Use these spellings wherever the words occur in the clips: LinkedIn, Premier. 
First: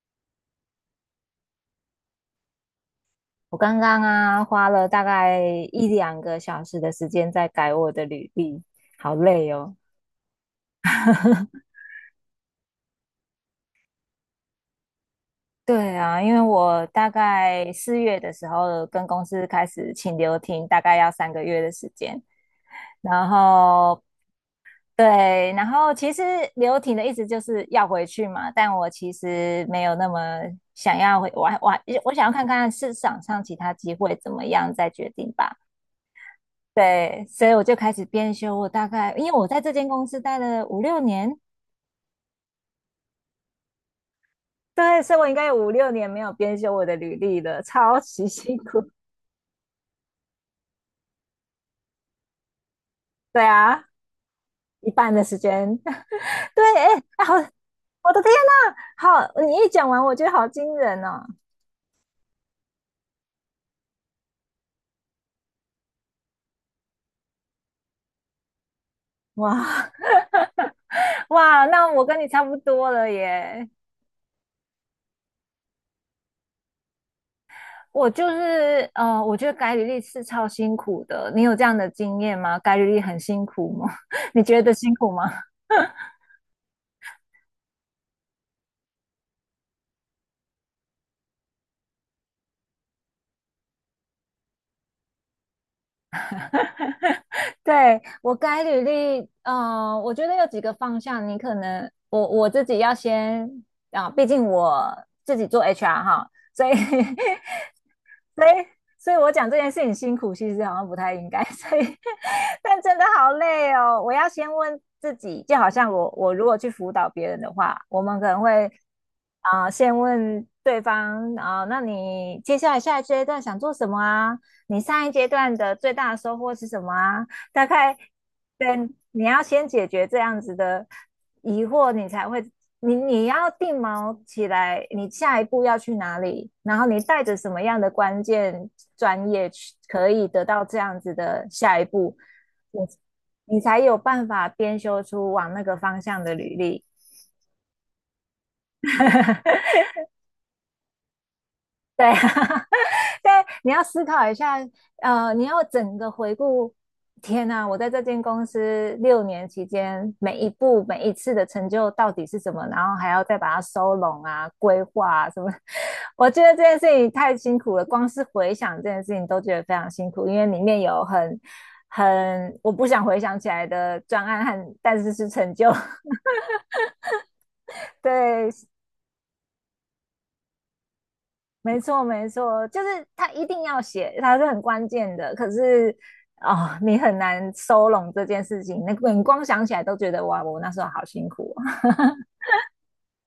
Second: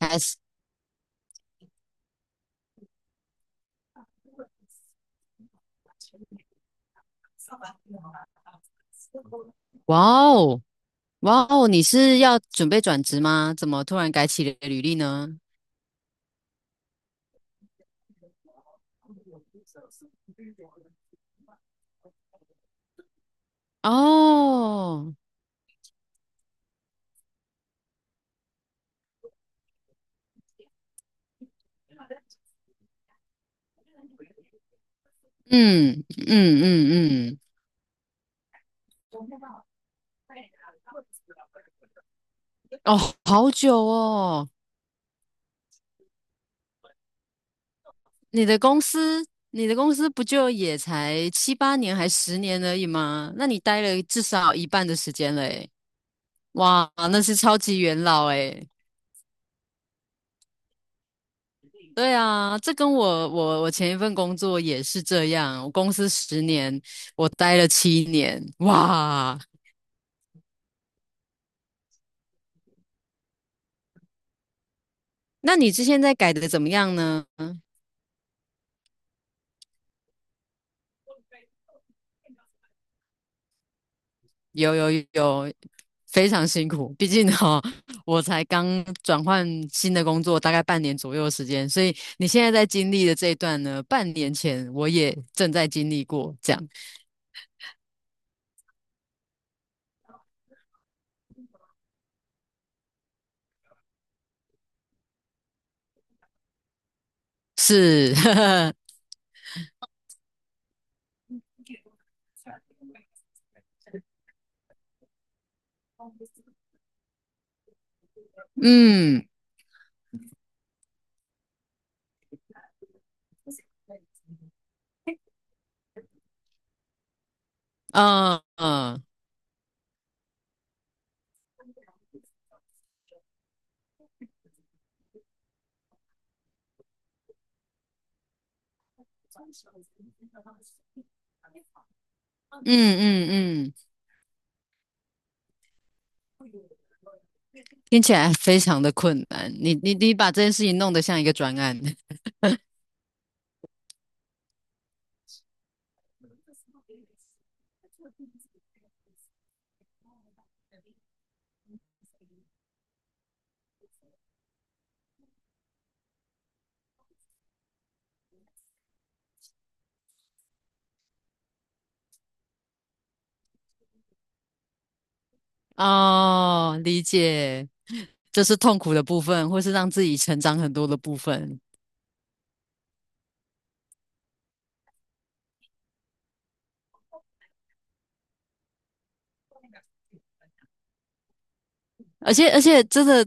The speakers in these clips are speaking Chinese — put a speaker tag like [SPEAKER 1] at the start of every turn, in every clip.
[SPEAKER 1] 开始。
[SPEAKER 2] 我刚刚啊，花了大概一两个小时的时间在改我的履历，好累哦。
[SPEAKER 1] 哇哦，哇哦，你是要准备转职吗？怎么突然改起了履历呢？
[SPEAKER 2] 对啊，因为我大概四月的时候跟公司开始请留停，大概要三个月的时间。然后
[SPEAKER 1] 哦。
[SPEAKER 2] 对，然后其实留停的意思就是要回去嘛，但我其实没有那么想要回，我想要看看市场上其他机会怎么样再决定吧。
[SPEAKER 1] 嗯嗯嗯
[SPEAKER 2] 对，
[SPEAKER 1] 嗯。
[SPEAKER 2] 所以我就开始编修。我大概因为我在这间公司待了五六年，
[SPEAKER 1] 哦，好久哦。
[SPEAKER 2] 对，所以我应该有五六年没有编修我的履历了，超级
[SPEAKER 1] 你
[SPEAKER 2] 辛
[SPEAKER 1] 的公
[SPEAKER 2] 苦。
[SPEAKER 1] 司，你的公司不就也才七八年还十年而已吗？
[SPEAKER 2] 对
[SPEAKER 1] 那你待
[SPEAKER 2] 啊，
[SPEAKER 1] 了至少一半
[SPEAKER 2] 一
[SPEAKER 1] 的时
[SPEAKER 2] 半的
[SPEAKER 1] 间
[SPEAKER 2] 时
[SPEAKER 1] 嘞！
[SPEAKER 2] 间。对，
[SPEAKER 1] 哇，
[SPEAKER 2] 哎、
[SPEAKER 1] 那
[SPEAKER 2] 哎好，
[SPEAKER 1] 是超级元
[SPEAKER 2] 我的
[SPEAKER 1] 老
[SPEAKER 2] 天
[SPEAKER 1] 诶。
[SPEAKER 2] 呐，好，你一讲完，我觉得好惊人哦！
[SPEAKER 1] 对啊，这跟我前一份工作也是这样，我公司十年，我待了七年，哇。
[SPEAKER 2] 哇 哇，那我跟你差不多了耶。
[SPEAKER 1] 那你之前在改的怎么样呢？
[SPEAKER 2] 我就是，我觉得改履历是超辛苦的。你有这样的经验吗？改履历很辛苦吗？你觉得
[SPEAKER 1] 有有
[SPEAKER 2] 辛苦吗？
[SPEAKER 1] 有，非常辛苦，毕竟哈、哦我才刚转换新的工作，大概半年左右的时间，所以你现在在经历的这一段呢，半年前我也正在经历过，这样
[SPEAKER 2] 对，我改履历，我觉得有几个方向，你可能我自己要先啊，毕竟我自己做 HR 哈，所以
[SPEAKER 1] 是。
[SPEAKER 2] 所以，所以我讲这件事情辛苦，其实好像不太应该。所以，但真的好累哦。我要先问自己，就好像我如果去辅导别人的话，我们可能 会
[SPEAKER 1] 嗯。
[SPEAKER 2] 先问对方那你接下来下一阶段想做什么啊？你上一阶段的最大的收获是什么啊？大概对，
[SPEAKER 1] 嗯
[SPEAKER 2] 你要先解决这样子的疑惑，你才会你你要定锚起来，你下一步要去哪里，然后你带着什么样的关键专业去可以得到这样子的下一步，
[SPEAKER 1] 嗯
[SPEAKER 2] 你你
[SPEAKER 1] 嗯嗯，
[SPEAKER 2] 才有办法编修出往那个方向的履历。
[SPEAKER 1] 听起来非常的困难，你把这件事情弄得像一个专案。
[SPEAKER 2] 对啊，但你要思考一下，你要整个回顾。天呐，我在这间公司六年期间，每一步每一次的成就到底是什么？然后还要再把它收拢啊、规划啊什么。我觉得这件事情太辛苦了，光是回想这件事情都觉得非常辛苦，因为里面有很我不想回想起来的专案和，但是是成就。
[SPEAKER 1] 哦，理解。这
[SPEAKER 2] 对，
[SPEAKER 1] 是痛苦的部分，或是让自己成长很多的部分。
[SPEAKER 2] 没错，没错，就是他一定要写，他是很关键的。可是哦，你很难收拢这件事情，那你光想起来都觉得哇，我那时候好辛苦哦。
[SPEAKER 1] 而且真的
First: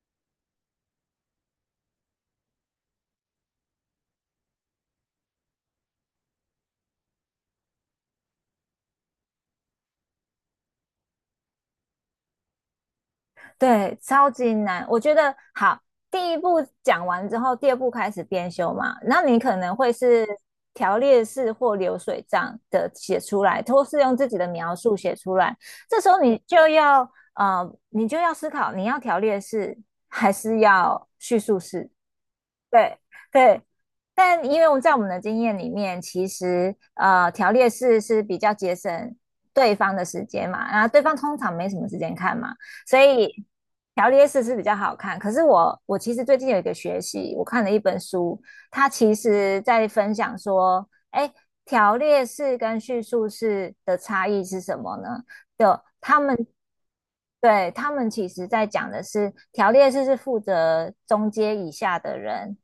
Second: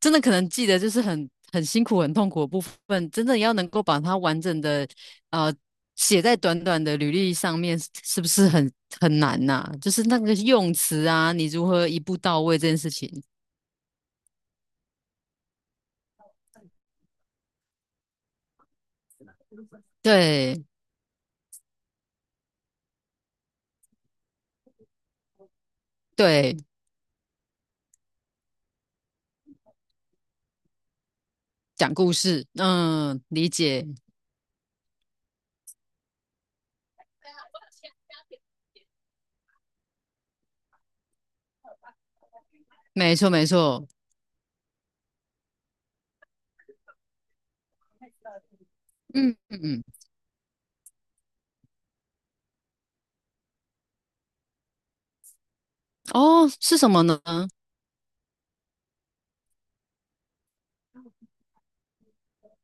[SPEAKER 1] 真的可能记得就是很很辛苦、很痛苦的部分，真的要能够把它完整的呃写在短短的履历上面，是不是很很难呐、就是那个用词啊，你如何一步到位这件事情，
[SPEAKER 2] 对，超级难。我觉得好，第一步讲完之后，第二步开始编修嘛，那你可能会是
[SPEAKER 1] 对
[SPEAKER 2] 条列式或流水账的写出来，或是用自己的描述写出来。这时候你
[SPEAKER 1] 对，
[SPEAKER 2] 就要你就要思考，你要条列式还是要叙述式？
[SPEAKER 1] 讲故事，
[SPEAKER 2] 对
[SPEAKER 1] 嗯，理
[SPEAKER 2] 对，
[SPEAKER 1] 解，
[SPEAKER 2] 但因为我们在我们的经验里面，其实条列式是比较节省对方的时间嘛，然后对方通常没什么时间看嘛，所
[SPEAKER 1] 没错
[SPEAKER 2] 以
[SPEAKER 1] 没错，
[SPEAKER 2] 条列式是比较好看。可是我其实最近有一个学习，我看了一本书，它其
[SPEAKER 1] 嗯嗯
[SPEAKER 2] 实
[SPEAKER 1] 嗯，
[SPEAKER 2] 在分享说，哎，条列式跟叙述式的差异是什么呢？就他们
[SPEAKER 1] 哦，是什么呢？
[SPEAKER 2] 对他们其实在讲的是条列式是负责中阶以下的人。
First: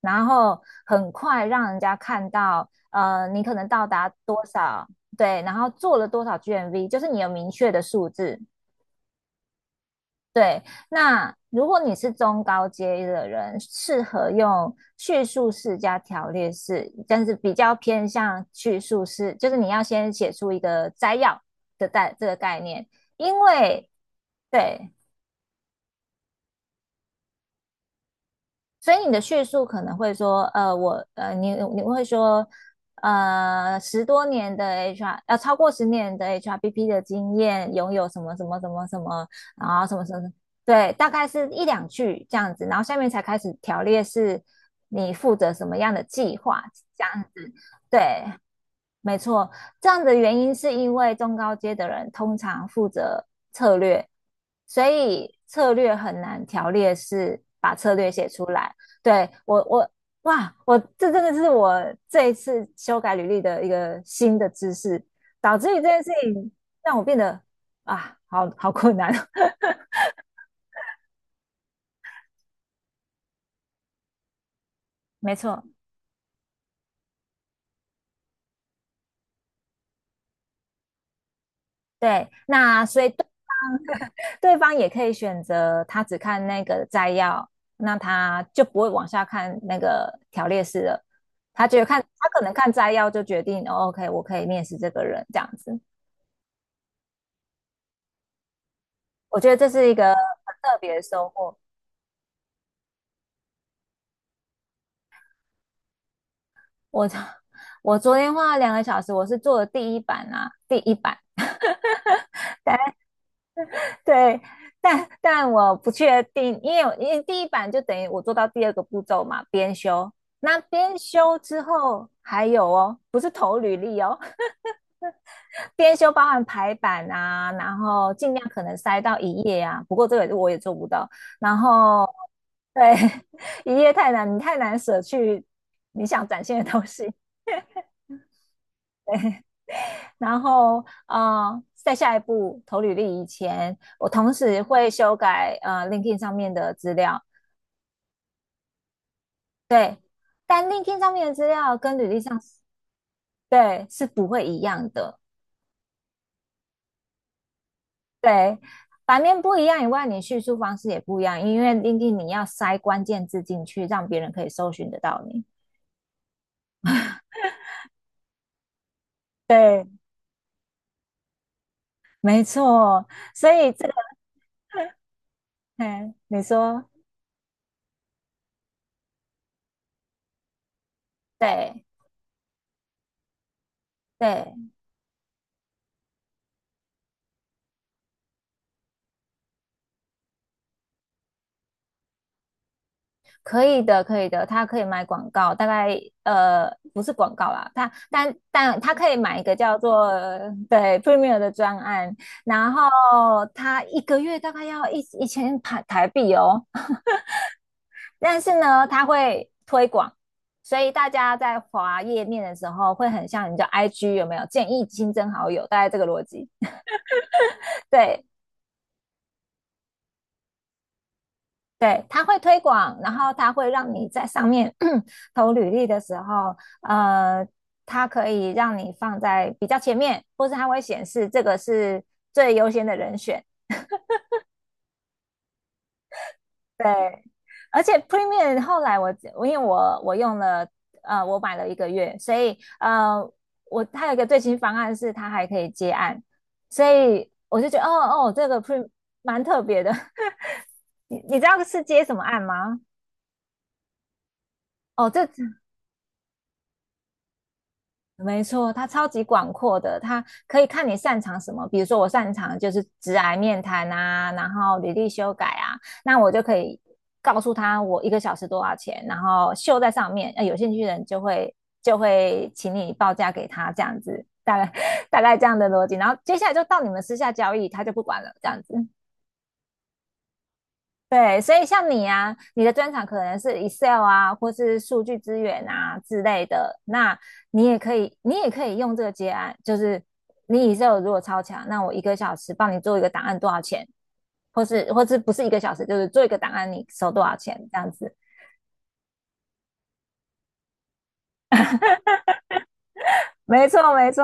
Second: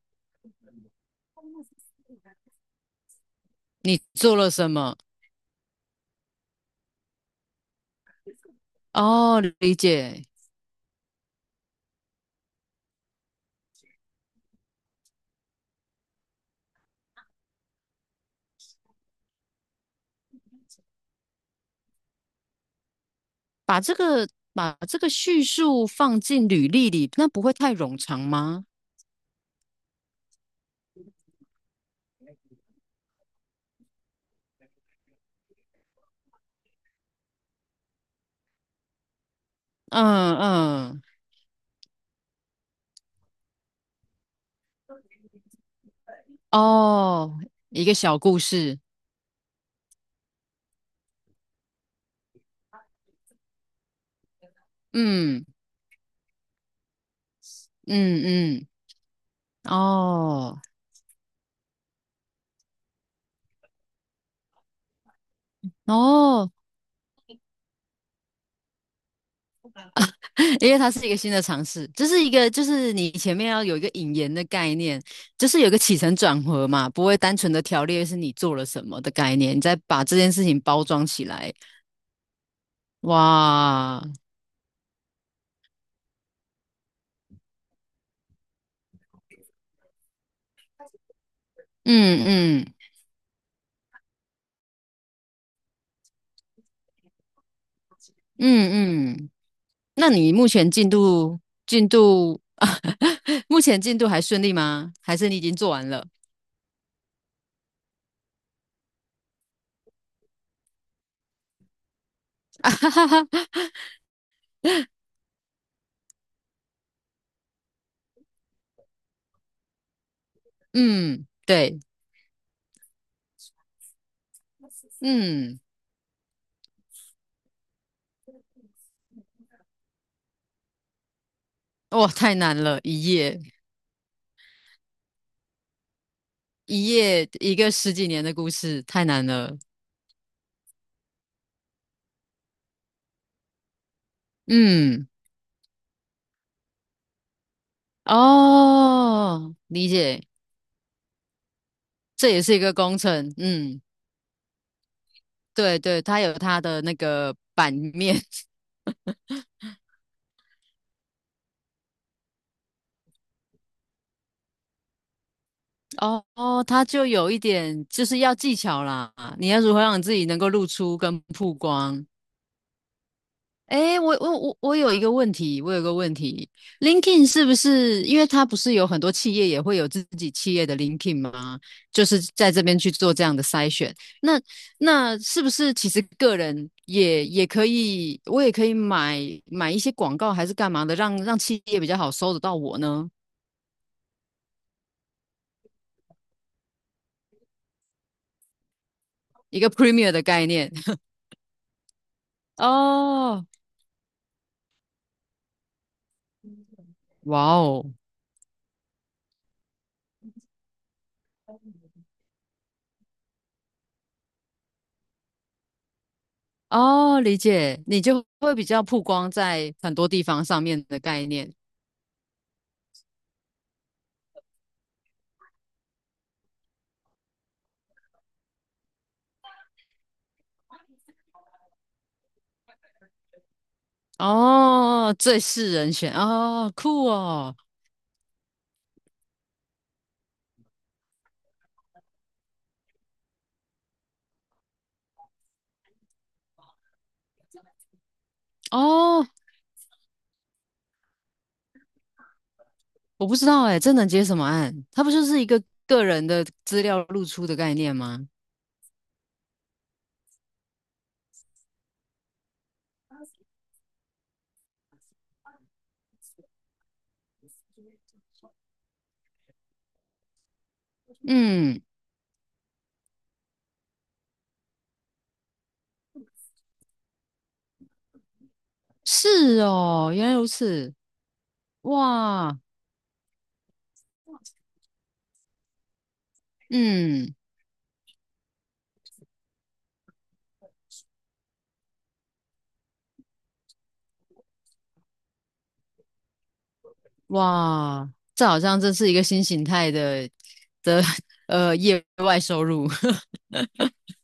[SPEAKER 2] 然后很快让人家看到，你可能到
[SPEAKER 1] 你
[SPEAKER 2] 达
[SPEAKER 1] 做
[SPEAKER 2] 多
[SPEAKER 1] 了什
[SPEAKER 2] 少，
[SPEAKER 1] 么？
[SPEAKER 2] 对，然后做了多少 GMV，就是你有明确的数字。
[SPEAKER 1] 哦，理解。
[SPEAKER 2] 对，那如果你是中高阶的人，适合用叙述式加条列式，但是比较偏向叙述式，就是你要先写出一个摘要的这个概念，因
[SPEAKER 1] 把
[SPEAKER 2] 为
[SPEAKER 1] 这个把
[SPEAKER 2] 对，
[SPEAKER 1] 这个叙述放进履历里，那不会太冗长吗？
[SPEAKER 2] 所以你的叙述可能会说，你会说，十多年的 HR，超过十年的 HRBP 的经验，拥有什么什么什么什么，然后什么什么，
[SPEAKER 1] 嗯
[SPEAKER 2] 对，
[SPEAKER 1] 嗯，
[SPEAKER 2] 大概是一两句这样子，然后下面才开始条列是你负责什么样的计划，这样
[SPEAKER 1] 哦，
[SPEAKER 2] 子，
[SPEAKER 1] 一个
[SPEAKER 2] 对，
[SPEAKER 1] 小故事，
[SPEAKER 2] 没错，这样的原因是因为中高阶的人通常负责策略，所以
[SPEAKER 1] 嗯
[SPEAKER 2] 策略很难条列式把策略
[SPEAKER 1] 嗯
[SPEAKER 2] 写出
[SPEAKER 1] 嗯，
[SPEAKER 2] 来。对，哇，
[SPEAKER 1] 哦
[SPEAKER 2] 我这真的是我这一次修改履历的一个新的知识，导致于这件事情
[SPEAKER 1] 哦。
[SPEAKER 2] 让我变得啊，好好困难哦。
[SPEAKER 1] 因为它是一个新的尝试，这是一个就是你前面要有一个引言的概念，
[SPEAKER 2] 没
[SPEAKER 1] 就是
[SPEAKER 2] 错，
[SPEAKER 1] 有个起承转合嘛，不会单纯的条列是你做了什么的概念，你再把这件事情包装起来，
[SPEAKER 2] 对，那所以对。
[SPEAKER 1] 哇，
[SPEAKER 2] 对方也可以选择他只看那个摘要，那他就不会往下看那个条列式了。他觉得看
[SPEAKER 1] 嗯
[SPEAKER 2] 他可能看
[SPEAKER 1] 嗯。
[SPEAKER 2] 摘要就决定，哦，OK，我可以面试这个人这样子。
[SPEAKER 1] 嗯嗯
[SPEAKER 2] 我觉得这是一个
[SPEAKER 1] 那你目
[SPEAKER 2] 很
[SPEAKER 1] 前
[SPEAKER 2] 特
[SPEAKER 1] 进
[SPEAKER 2] 别的收
[SPEAKER 1] 度
[SPEAKER 2] 获。
[SPEAKER 1] 进度。 目前进度还顺利吗？还是你已经做完了？
[SPEAKER 2] 我我昨天花了两个小时，我是做了第一版啊，第一版
[SPEAKER 1] 哈哈哈，
[SPEAKER 2] 对，但我不确定，因为第一版就等于我做到第二个步骤嘛，编修。那编
[SPEAKER 1] 嗯，
[SPEAKER 2] 修之
[SPEAKER 1] 对，
[SPEAKER 2] 后还有哦，不是投履历哦，
[SPEAKER 1] 嗯，
[SPEAKER 2] 编修包含排版啊，然后尽量可能塞到一页啊，不过这个我也做不到。然后
[SPEAKER 1] 哇，太难了，
[SPEAKER 2] 对，
[SPEAKER 1] 一页
[SPEAKER 2] 一页太难，你太难舍去你想展现的东
[SPEAKER 1] 一
[SPEAKER 2] 西。
[SPEAKER 1] 页一个十几年的故事，太难了。
[SPEAKER 2] 然后在下一步投履历以前，我同时会
[SPEAKER 1] 嗯，
[SPEAKER 2] 修改LinkedIn 上面的资料，
[SPEAKER 1] 哦，理
[SPEAKER 2] 对，
[SPEAKER 1] 解，
[SPEAKER 2] 但 LinkedIn 上面的资料跟履历
[SPEAKER 1] 这
[SPEAKER 2] 上
[SPEAKER 1] 也是
[SPEAKER 2] 是
[SPEAKER 1] 一个工程。嗯，
[SPEAKER 2] 对是不会一样的。
[SPEAKER 1] 对对，它有它的那个版面。
[SPEAKER 2] 对，版面不一样以外，你叙述方式也不一样，因为 Linkin 你要塞关键字进去，让别人可以搜寻得到你。
[SPEAKER 1] 哦哦，它就有一点就是要技巧啦，你要如何
[SPEAKER 2] 对，
[SPEAKER 1] 让你自己能够露出跟曝光。
[SPEAKER 2] 没错，所以这个，
[SPEAKER 1] 哎，我有一个问题，我有个问
[SPEAKER 2] 嗯，你
[SPEAKER 1] 题
[SPEAKER 2] 说
[SPEAKER 1] ，LinkedIn 是不是因为它不是有很多企业也会有自己企业的 LinkedIn 吗？
[SPEAKER 2] 对
[SPEAKER 1] 就是在这边去做这样的筛选。那
[SPEAKER 2] 对，
[SPEAKER 1] 那是不是其实个人也也可以，我也可以买买一些广告还是干嘛的，让让企业比较好搜得到我呢？
[SPEAKER 2] 可以的，可以的，他可以买广告，大概呃不是广告啦，但他可以买一个
[SPEAKER 1] 一个
[SPEAKER 2] 叫做
[SPEAKER 1] Premier 的概念。
[SPEAKER 2] 对 Premier 的专案，然后
[SPEAKER 1] 哦，
[SPEAKER 2] 他一个月大概要一千台币哦，
[SPEAKER 1] 哇哦。
[SPEAKER 2] 但是呢，它会推广，所以大家在滑页面的时候会很像你叫 IG 有没有建议新增好友，大概这个逻辑。
[SPEAKER 1] 哦，理解，你
[SPEAKER 2] 对
[SPEAKER 1] 就会比较曝光在很多地方上面的概念。
[SPEAKER 2] 对，它会推广，然后它会让你在上面 投履历的时候，呃，它可以让你放在比较前面，或是它会显示这个是最优先的人选。
[SPEAKER 1] 哦，最是人选哦，
[SPEAKER 2] 对，
[SPEAKER 1] 酷哦，
[SPEAKER 2] 而且 Premium 后来我因为我用了我买了一个月，所以它有一个最新方案是它还可以接案，所以我就觉得哦哦这个 Premium
[SPEAKER 1] 哦，
[SPEAKER 2] 蛮特别的。你知道是接什么案吗？
[SPEAKER 1] 我不知道哎，这能接什么案？它
[SPEAKER 2] 哦，
[SPEAKER 1] 不就
[SPEAKER 2] 这
[SPEAKER 1] 是一个个人的资料露出的概念吗？
[SPEAKER 2] 没错，它超级广阔的，它可以看你擅长什么。比如说，我擅长就是直癌面谈啊，然后履历修改啊，那我就可以告诉他我一个小时多少钱，然后秀在上面。有兴趣的人就会
[SPEAKER 1] 嗯，
[SPEAKER 2] 请你报价给他，这样子，大概 大概这样的逻辑。然后接下来就到你们私下交易，他就不管了，这样子。
[SPEAKER 1] 是哦，原来如此，
[SPEAKER 2] 对，所以像你啊，
[SPEAKER 1] 哇，
[SPEAKER 2] 你的专长可能是 Excel 啊，或是数据资源啊之类的，那
[SPEAKER 1] 嗯，
[SPEAKER 2] 你也可以用这个结案，就是你 Excel 如果超强，那我一个小时帮你做一个档案多少钱，或是不是一个小时，就是做一个档案你收多少钱这样
[SPEAKER 1] 哇，
[SPEAKER 2] 子。
[SPEAKER 1] 这好像真是一个新形态的的。 业外收入。
[SPEAKER 2] 没错，没错。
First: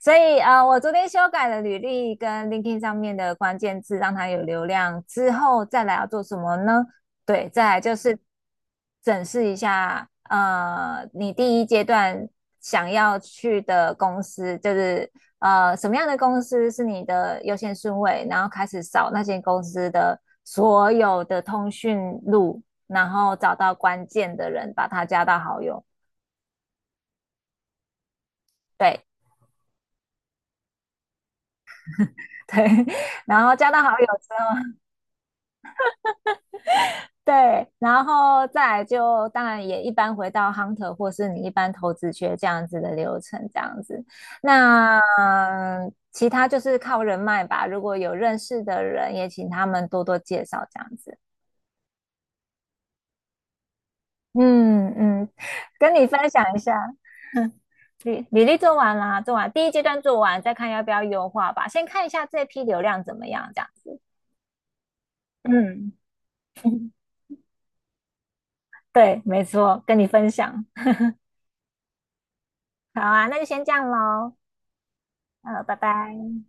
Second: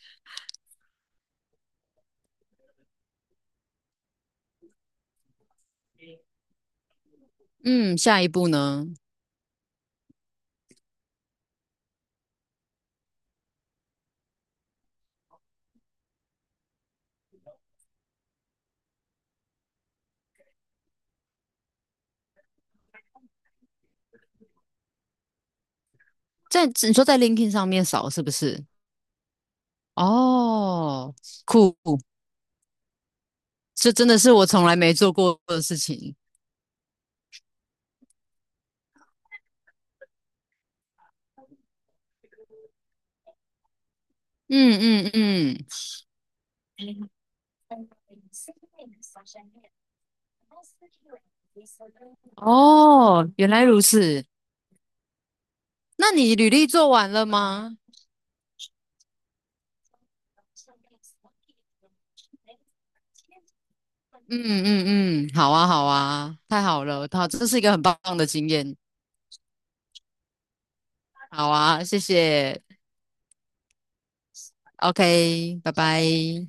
[SPEAKER 2] 所以我昨天修改了履历跟 LinkedIn 上面的关键字，让它有流量之后，再来要做什么呢？对，再来就
[SPEAKER 1] 嗯，
[SPEAKER 2] 是
[SPEAKER 1] 下一步呢？
[SPEAKER 2] 审视一下，你第一阶段想要去的公司，就是什么样的公司是你的优先顺位，然后开始扫那些公司的所有的通讯录，然后找到关键的人，把他加到好友。
[SPEAKER 1] 在你说在 LinkedIn 上面扫是不是？
[SPEAKER 2] 对
[SPEAKER 1] 哦，酷，
[SPEAKER 2] 对。然后加到好
[SPEAKER 1] 这
[SPEAKER 2] 友
[SPEAKER 1] 真的
[SPEAKER 2] 之
[SPEAKER 1] 是我
[SPEAKER 2] 后。
[SPEAKER 1] 从来没做过的事情。
[SPEAKER 2] 对，然后再来就当然也一般回到 hunter 或是你一般投资学这样子的流程，这样子。
[SPEAKER 1] 嗯
[SPEAKER 2] 那
[SPEAKER 1] 嗯嗯，
[SPEAKER 2] 其他就是靠人脉吧，如果有认识的人，也请他们多多介绍这样子。
[SPEAKER 1] 哦，原来如此。
[SPEAKER 2] 嗯嗯，跟你
[SPEAKER 1] 那
[SPEAKER 2] 分
[SPEAKER 1] 你
[SPEAKER 2] 享
[SPEAKER 1] 履
[SPEAKER 2] 一
[SPEAKER 1] 历
[SPEAKER 2] 下，
[SPEAKER 1] 做完了吗？
[SPEAKER 2] 履历做完啦，做完第一阶段做完，再看要不要优化吧。先看一下这批流量怎么样，这样子。
[SPEAKER 1] 嗯嗯嗯，好啊好
[SPEAKER 2] 嗯，
[SPEAKER 1] 啊，太好 了，好，这是一个很棒的经验。
[SPEAKER 2] 对，没错，跟你分享。
[SPEAKER 1] 好啊，谢谢。
[SPEAKER 2] 好啊，那就先这样喽。
[SPEAKER 1] OK,拜
[SPEAKER 2] 拜拜。
[SPEAKER 1] 拜。